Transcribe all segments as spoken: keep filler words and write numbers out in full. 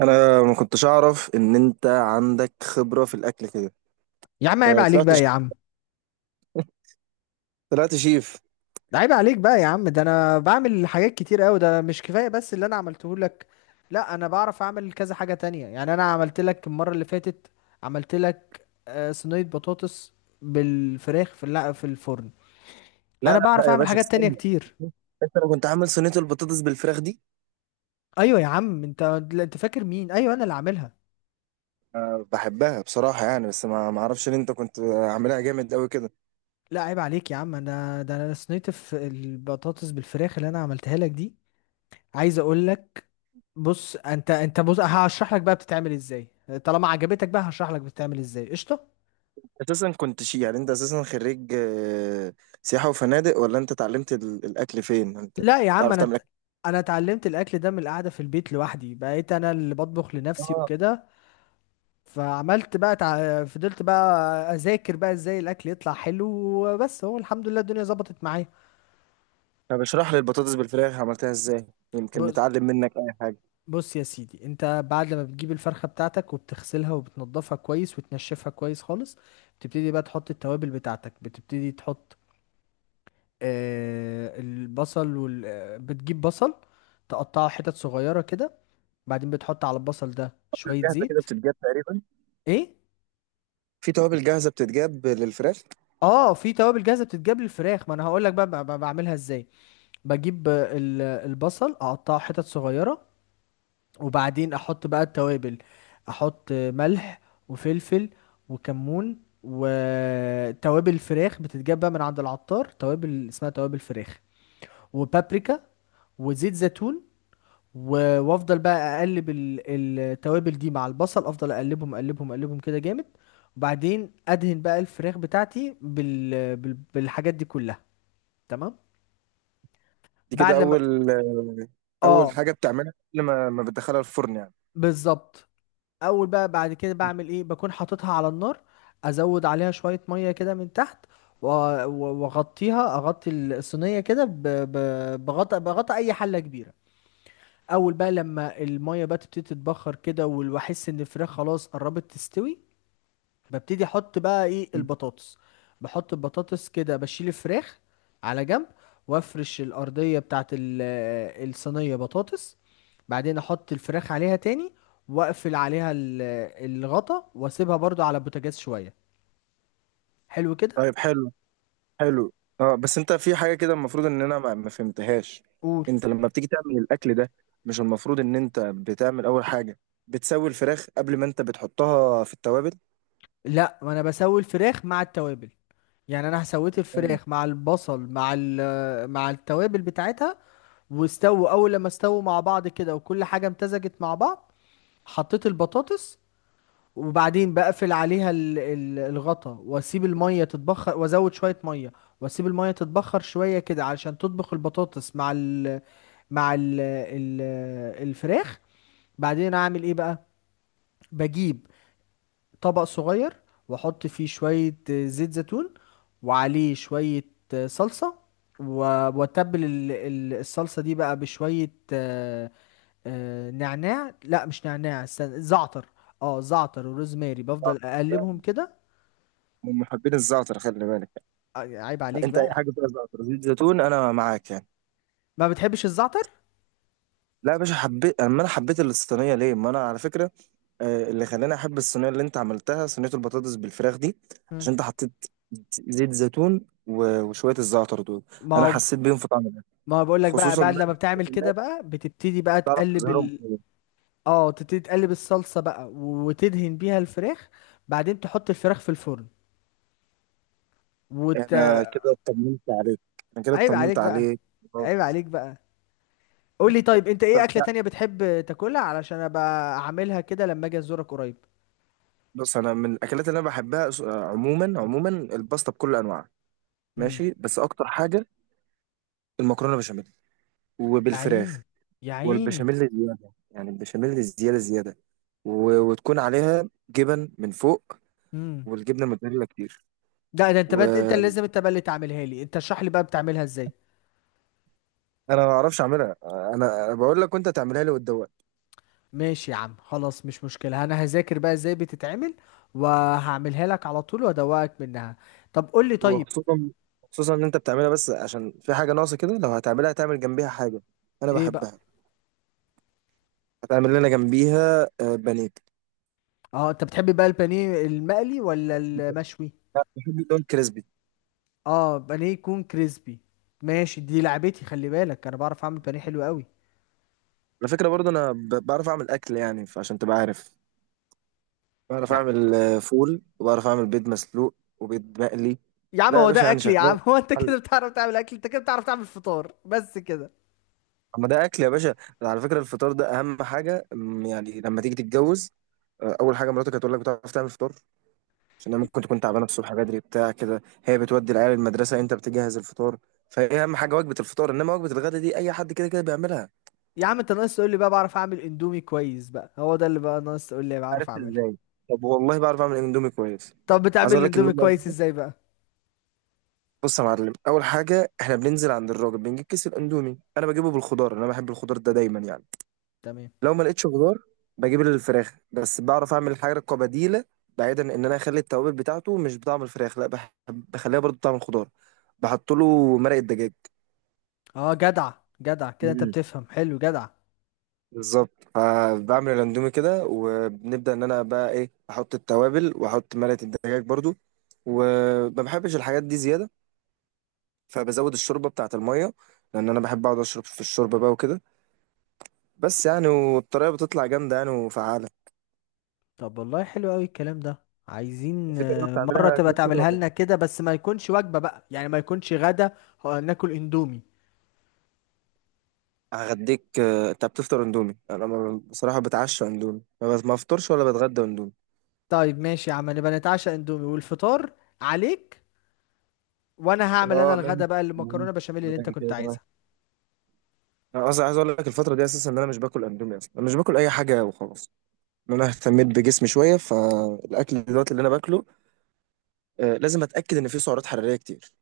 انا ما كنتش اعرف ان انت عندك خبره في الاكل كده. يا عم عيب آه، عليك طلعت بقى يا عم. طلعت شيف. عيب عليك بقى يا عم، ده انا بعمل حاجات كتير قوي، ده مش كفايه بس اللي انا عملته لك؟ لا انا بعرف اعمل كذا حاجه تانية، يعني انا عملت لك المره اللي فاتت، عملت لك آه، صينيه بطاطس بالفراخ في الل- في الفرن. لا انا لا بعرف لا يا اعمل باشا حاجات تانية استنى، كتير. انت لو كنت عامل صينيه البطاطس بالفراخ دي؟ ايوه يا عم انت. لا، انت فاكر مين؟ ايوه انا اللي عاملها. آه، بحبها بصراحه يعني، بس ما ما اعرفش ان انت كنت عاملها جامد قوي كده. لا عيب عليك يا عم، انا ده انا صينيه الف- البطاطس بالفراخ اللي انا عملتها لك دي، عايز اقول لك. بص انت، انت بص هشرح لك بقى بتتعمل ازاي، طالما عجبتك بقى هشرح لك بتتعمل ازاي. قشطه. اساسا كنت شي يعني، انت اساسا خريج آه، سياحه وفنادق، ولا انت اتعلمت ال- الاكل فين؟ انت لا يا عم، تعرف انا تعمل ت- اكل؟ انا اتعلمت الاكل ده من القعده في البيت لوحدي، بقيت انا اللي بطبخ لنفسي اه، وكده. فعملت بقى تع... فضلت بقى اذاكر بقى ازاي الاكل يطلع حلو، وبس هو الحمد لله الدنيا ظبطت معايا. طب اشرح لي البطاطس بالفراخ عملتها ازاي، يمكن بص نتعلم منك اي حاجه. بص يا سيدي، انت بعد ما بتجيب الفرخه بتاعتك وبتغسلها وبتنضفها كويس وتنشفها كويس خالص، بتبتدي بقى تحط التوابل بتاعتك، بتبتدي تحط آه، البصل وال... آه، بتجيب بصل، تقطعه حتت صغيرة كده، بعدين بتحط على البصل ده شوية الجاهزه كده زيت. بتتجاب تقريبا، ايه؟ في توابل جاهزه بتتجاب للفراخ. اه، في توابل جاهزة بتتجاب للفراخ، ما انا هقول لك بقى ب- ب- بعملها ازاي. بجيب آه، ال- البصل، اقطعه حتت صغيرة، وبعدين احط بقى التوابل، احط آه، ملح وفلفل وكمون وتوابل فراخ بتتجاب بقى من عند العطار، توابل اسمها توابل فراخ، وبابريكا، وزيت زيتون، و- وافضل بقى اقلب ال- التوابل دي مع البصل، افضل اقلبهم اقلبهم اقلبهم كده جامد. وبعدين ادهن بقى الفراخ بتاعتي بال... بال... بالحاجات دي كلها، تمام؟ دي بعد كده لما، اول اول اه، حاجه بتعملها قبل ما ما بتدخلها الفرن يعني؟ بالظبط. اول بقى بعد كده بعمل ايه؟ بكون حاططها على النار، ازود عليها شوية مية كده من تحت، و- و- واغطيها، اغطي الصينية كده، ب... ب... بغطى بغطى اي حلة كبيرة. اول بقى لما المية بقى تبتدي تتبخر كده واحس ان الفراخ خلاص قربت تستوي، ببتدي احط بقى ايه مم. البطاطس. بحط البطاطس كده، بشيل الفراخ على جنب، وافرش الارضيه بتاعت ال- آه، الصينيه بطاطس، بعدين احط الفراخ عليها تاني، واقفل عليها ال- آه، الغطا، واسيبها برضو على البوتاجاز شويه، حلو كده. طيب، حلو حلو. اه، بس انت في حاجه كده المفروض ان انا ما ما فهمتهاش. قول. انت لما بتيجي تعمل الاكل ده، مش المفروض ان انت بتعمل اول حاجه بتسوي الفراخ قبل ما انت بتحطها في التوابل؟ لا ما انا بسوي الفراخ مع التوابل، يعني انا سويت تمام. الفراخ مع البصل مع ال- آه، مع التوابل بتاعتها، واستووا، اول لما استووا مع بعض كده وكل حاجه امتزجت مع بعض، حطيت البطاطس، وبعدين بقفل عليها ال- ال- الغطا واسيب الميه تتبخر، وازود شويه ميه واسيب الميه تتبخر شويه كده علشان تطبخ البطاطس مع ال مع ال ال الفراخ. بعدين اعمل ايه بقى؟ بجيب طبق صغير، واحط فيه شوية آه، زيت زيتون، وعليه شوية آه، صلصة، و- واتبل ال- ال- الصلصة دي بقى بشوية آه، آه، نعناع. لا مش نعناع، استنى، زعتر. اه زعتر وروزماري، آه، بفضل اقلبهم كده. من محبين الزعتر، خلي بالك. آه، عيب عليك انت اي بقى. حاجه فيها زعتر زيت زيتون انا معاك يعني. ما بتحبش الزعتر. لا يا باشا، حبيت. اما انا حبيت الصينيه ليه؟ ما انا على فكره آه، اللي خلاني احب الصينيه اللي انت عملتها، صينيه البطاطس بالفراخ دي، مم. عشان انت حطيت زيت زيتون و- وشويه الزعتر دول. ما انا هو، حسيت بيهم في طعم الاكل. ما بقول لك بقى خصوصا بعد بقى لما إن انت بتعمل كمان كده بقى بتبتدي بقى تعرف تقلب تظهرهم ال كويس. اه تبتدي تقلب الصلصة بقى وتدهن بيها الفراخ، بعدين تحط الفراخ في الفرن وت... انا كده اطمنت عليك. انا كده عيب عليك اطمنت بقى. عليك. خلاص. عيب عليك بقى. قول لي طيب، انت ايه طب اكلة لا، تانية بتحب تاكلها علشان ابقى اعملها كده لما اجي ازورك قريب؟ بص، انا من الاكلات اللي انا بحبها أس- آه، عموما عموما الباستا بكل انواعها. امم ماشي، بس اكتر حاجه المكرونه بشاميل يا عيني وبالفراخ. يا عيني. والبشاميل زياده يعني، البشاميل زياده زياده. و- وتكون عليها جبن من فوق، امم والجبنه الموتزاريلا كتير. ده ده انت بقى انت اللي وانا لازم، انت بقى اللي تعملها لي انت، اشرح لي بقى بتعملها ازاي. ما اعرفش اعملها. انا أنا بقول لك وانت تعملها لي وتدوق. ماشي يا عم، خلاص مش مشكلة، انا هذاكر بقى ازاي بتتعمل وهعملها لك على طول وادوقك منها. طب قول لي طيب. وخصوصا خصوصا ان انت بتعملها. بس عشان في حاجه ناقصه كده، لو هتعملها تعمل جنبيها حاجه انا ايه بقى؟ بحبها. هتعمل لنا جنبيها آه، بانيه. اه انت بتحب بقى البانيه المقلي ولا المشوي؟ أنا بحب اللي هو الكريسبي. اه، بانيه يكون كريسبي. ماشي، دي لعبتي، خلي بالك انا بعرف اعمل بانيه حلو قوي. على فكره برضه انا ب- بعرف اعمل اكل يعني، عشان تبقى عارف. بعرف يا اعمل آه، فول، وبعرف اعمل بيض مسلوق وبيض مقلي. يا عم، لا يا هو باشا ده يعني اكل يا شغال، عم؟ هو انت كده بتعرف تعمل اكل؟ انت كده بتعرف تعمل فطار بس كده. اما ده اكل يا باشا. على فكره الفطار ده اهم حاجه، أم، يعني لما تيجي تتجوز، أه، اول حاجه مراتك هتقول لك بتعرف تعمل فطار؟ عشان هي ممكن تكون تعبانه الصبح بدري بتاع كده، هي بتودي العيال المدرسه، انت بتجهز الفطار. فهي اهم حاجه وجبه الفطار، انما وجبه الغدا دي اي حد كده كده بيعملها. يا عم انت ناقص تقول لي بقى بعرف اعمل اندومي كويس بقى، هو ده اللي بقى ناقص تقول لي بعرف عرفت اعمله. ازاي؟ طب والله بعرف اعمل اندومي كويس. طب بتعمل عايز اقول لك ان الاندومي كويس هم- ازاي بقى؟ بص يا معلم، اول حاجه احنا بننزل عند الراجل بنجيب كيس الاندومي. انا بجيبه بالخضار، انا بحب الخضار ده دايما يعني. تمام. لو ما لقيتش خضار بجيب الفراخ، بس بعرف اعمل حاجه كبديله. بعيدا ان انا اخلي التوابل بتاعته مش بطعم الفراخ، لا بح- بخليها برضو بطعم الخضار. بحط له مرق الدجاج. اه جدع، جدع كده، انت مم. بتفهم حلو، جدع. بالظبط، فبعمل الاندومي كده، وبنبدا ان انا بقى ايه، احط التوابل واحط مرقه الدجاج برضو. وما بحبش الحاجات دي زياده، فبزود الشوربه بتاعه الميه، لان انا بحب اقعد اشرب في الشوربه بقى وكده. بس يعني، والطريقه بتطلع جامده يعني وفعاله. طب والله حلو قوي الكلام ده، عايزين في طريقه آه، بتعملها مرة تبقى غير كده تعملها ولا؟ لنا كده بس ما يكونش وجبة بقى، يعني ما يكونش غدا، آه، ناكل اندومي. هغديك. آه، انت بتفطر اندومي؟ انا ما- بصراحه بتعشى اندومي، ما بت- ما بفطرش ولا بتغدى اندومي. طيب ماشي يا عم، نبقى نتعشى اندومي، والفطار عليك، وانا هعمل انا اه الغدا ماشي. بقى، المكرونه ماشي. بشاميل اللي انت بدل كنت كده كمان، عايزها. انا اصلا عايز اقول لك الفتره دي اساسا ان انا مش باكل اندومي اصلا. انا مش باكل اي حاجه وخلاص. ان انا اهتميت بجسمي شويه، فالاكل دلوقتي اللي انا باكله آه، لازم اتاكد ان فيه سعرات حراريه كتير.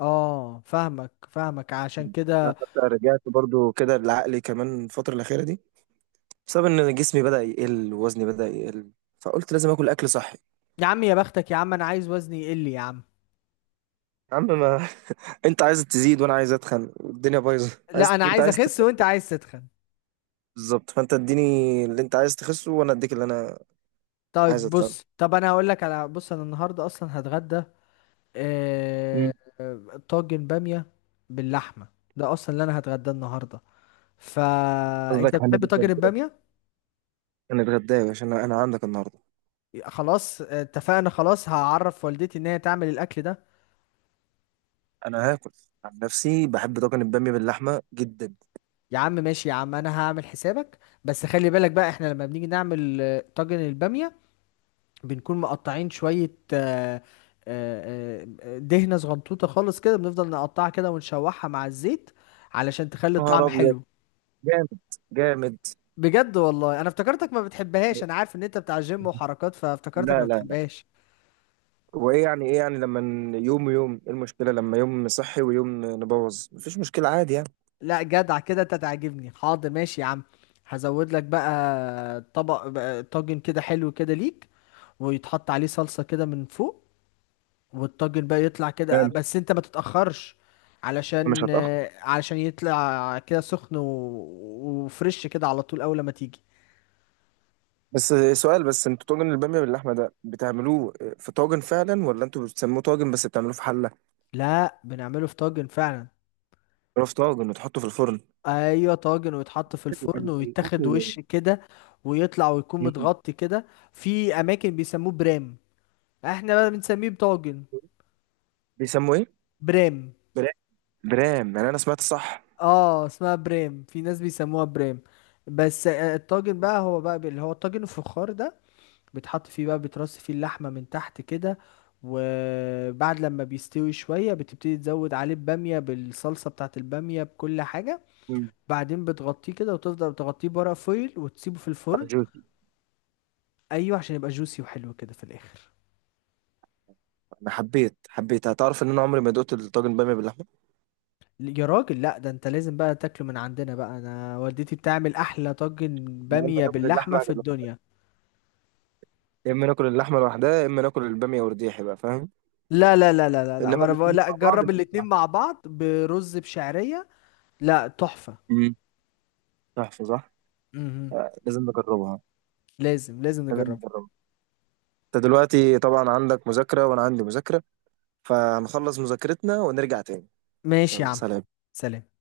اه فاهمك فاهمك، عشان انا كده. حتى رجعت برضو كده لعقلي كمان الفتره الاخيره دي، بسبب ان جسمي بدا يقل ووزني بدا يقل، فقلت لازم اكل اكل صحي. يا عم يا بختك يا عم، انا عايز وزني يقل يا عم. يا عم ما انت عايز تزيد وانا عايز اتخن، والدنيا بايظه، لا عايز انا انت عايز عايز. اخس وانت عايز تتخن. بالظبط، فانت اديني اللي انت عايز تخسه وانا اديك اللي انا عايز طيب اتخانق. بص، طب انا هقول لك على بص انا النهارده اصلا هتغدى مم. آه... طاجن باميه باللحمه، ده اصلا اللي انا هتغدى النهارده. فانت قصدك بتحب طاجن هنتغدى. الباميه؟ هنتغدى يا باشا، انا انا عندك النهارده. خلاص آه، اتفقنا، خلاص هعرف والدتي ان هي تعمل الاكل ده. انا هاكل. عن نفسي بحب طاجن الباميه باللحمه جدا. يا عم ماشي يا عم، انا هعمل حسابك، بس خلي بالك بقى احنا لما بنيجي نعمل آه، طاجن البامية، بنكون مقطعين شوية آه، آه، آه، دهنة صغنطوطة خالص كده، بنفضل نقطعها كده ونشوحها مع الزيت علشان تخلي نهار الطعم ابيض، حلو. جامد، جامد. بجد والله، انا افتكرتك ما بتحبهاش، انا عارف ان انت بتاع جيم وحركات فافتكرتك لا ما لا لا. بتحبهاش. وايه يعني، ايه يعني لما ن- يوم يوم ايه المشكله؟ لما يوم صحي ويوم نبوظ مفيش مشكله، عادي يعني. لا جدع كده، انت تعجبني. حاضر ماشي يا عم، هزود لك بقى طبق بقى طاجن كده حلو كده ليك، ويتحط عليه صلصة كده من فوق، والطاجن بقى يطلع كده، تمام. بس انت ما تتأخرش، مش علشان هتاخر. آه، علشان يطلع كده سخن و... وفريش كده على طول اول ما تيجي. بس سؤال، بس انتوا طاجن الباميه باللحمه ده بتعملوه في طاجن فعلا ولا انتوا بتسموه طاجن بس بتعملوه في حله؟ لا بنعمله في طاجن فعلا. بتعملوه في طاجن وتحطه في الفرن؟ ايوه طاجن، ويتحط في الفرن ال- ويتاخد الاكل. وش كده ويطلع، ويكون مم. متغطي كده. في اماكن بيسموه برام، احنا بقى بنسميه بطاجن. بيسموه ايه؟ برام. برام. برام، يعني انا سمعت صح؟ اه اسمها برام، في ناس بيسموها برام، بس آه، الطاجن بقى هو بقى اللي هو الطاجن الفخار ده، بيتحط فيه بقى، بيترص فيه اللحمة من تحت كده، وبعد لما بيستوي شوية بتبتدي تزود عليه بامية بالصلصة بتاعت البامية بكل حاجة، مم. بعدين بتغطيه كده وتفضل تغطيه بورق فويل وتسيبه في بتاع الفرن. جوتي. ايوه، عشان يبقى جوسي وحلو كده في الاخر. انا حبيت حبيت. هتعرف ان انا عمري ما دقت الطاجن باميه باللحمه. يا راجل لا، ده انت لازم بقى تاكله من عندنا بقى، انا والدتي بتعمل احلى طاجن إحنا يا اما بامية ناكل باللحمة اللحمه يا في جماعة، الدنيا. يا اما ناكل اللحمه لوحدها، يا اما ناكل الباميه ورديحي بقى، فاهم؟ لا لا لا لا لا لا، ما انما انا بقول الاثنين لا مع بعض ما جرب الاتنين ينفعش. مع بعض برز بشعرية. لا تحفة. مم. تحفه صح. مهم. آه، لازم نجربها. لازم لازم لازم نجرب. نجربها. انت دلوقتي طبعا عندك مذاكره وانا عندي مذاكره، فهنخلص مذاكرتنا ونرجع تاني. ماشي يا يلا عم. سلام. سلام.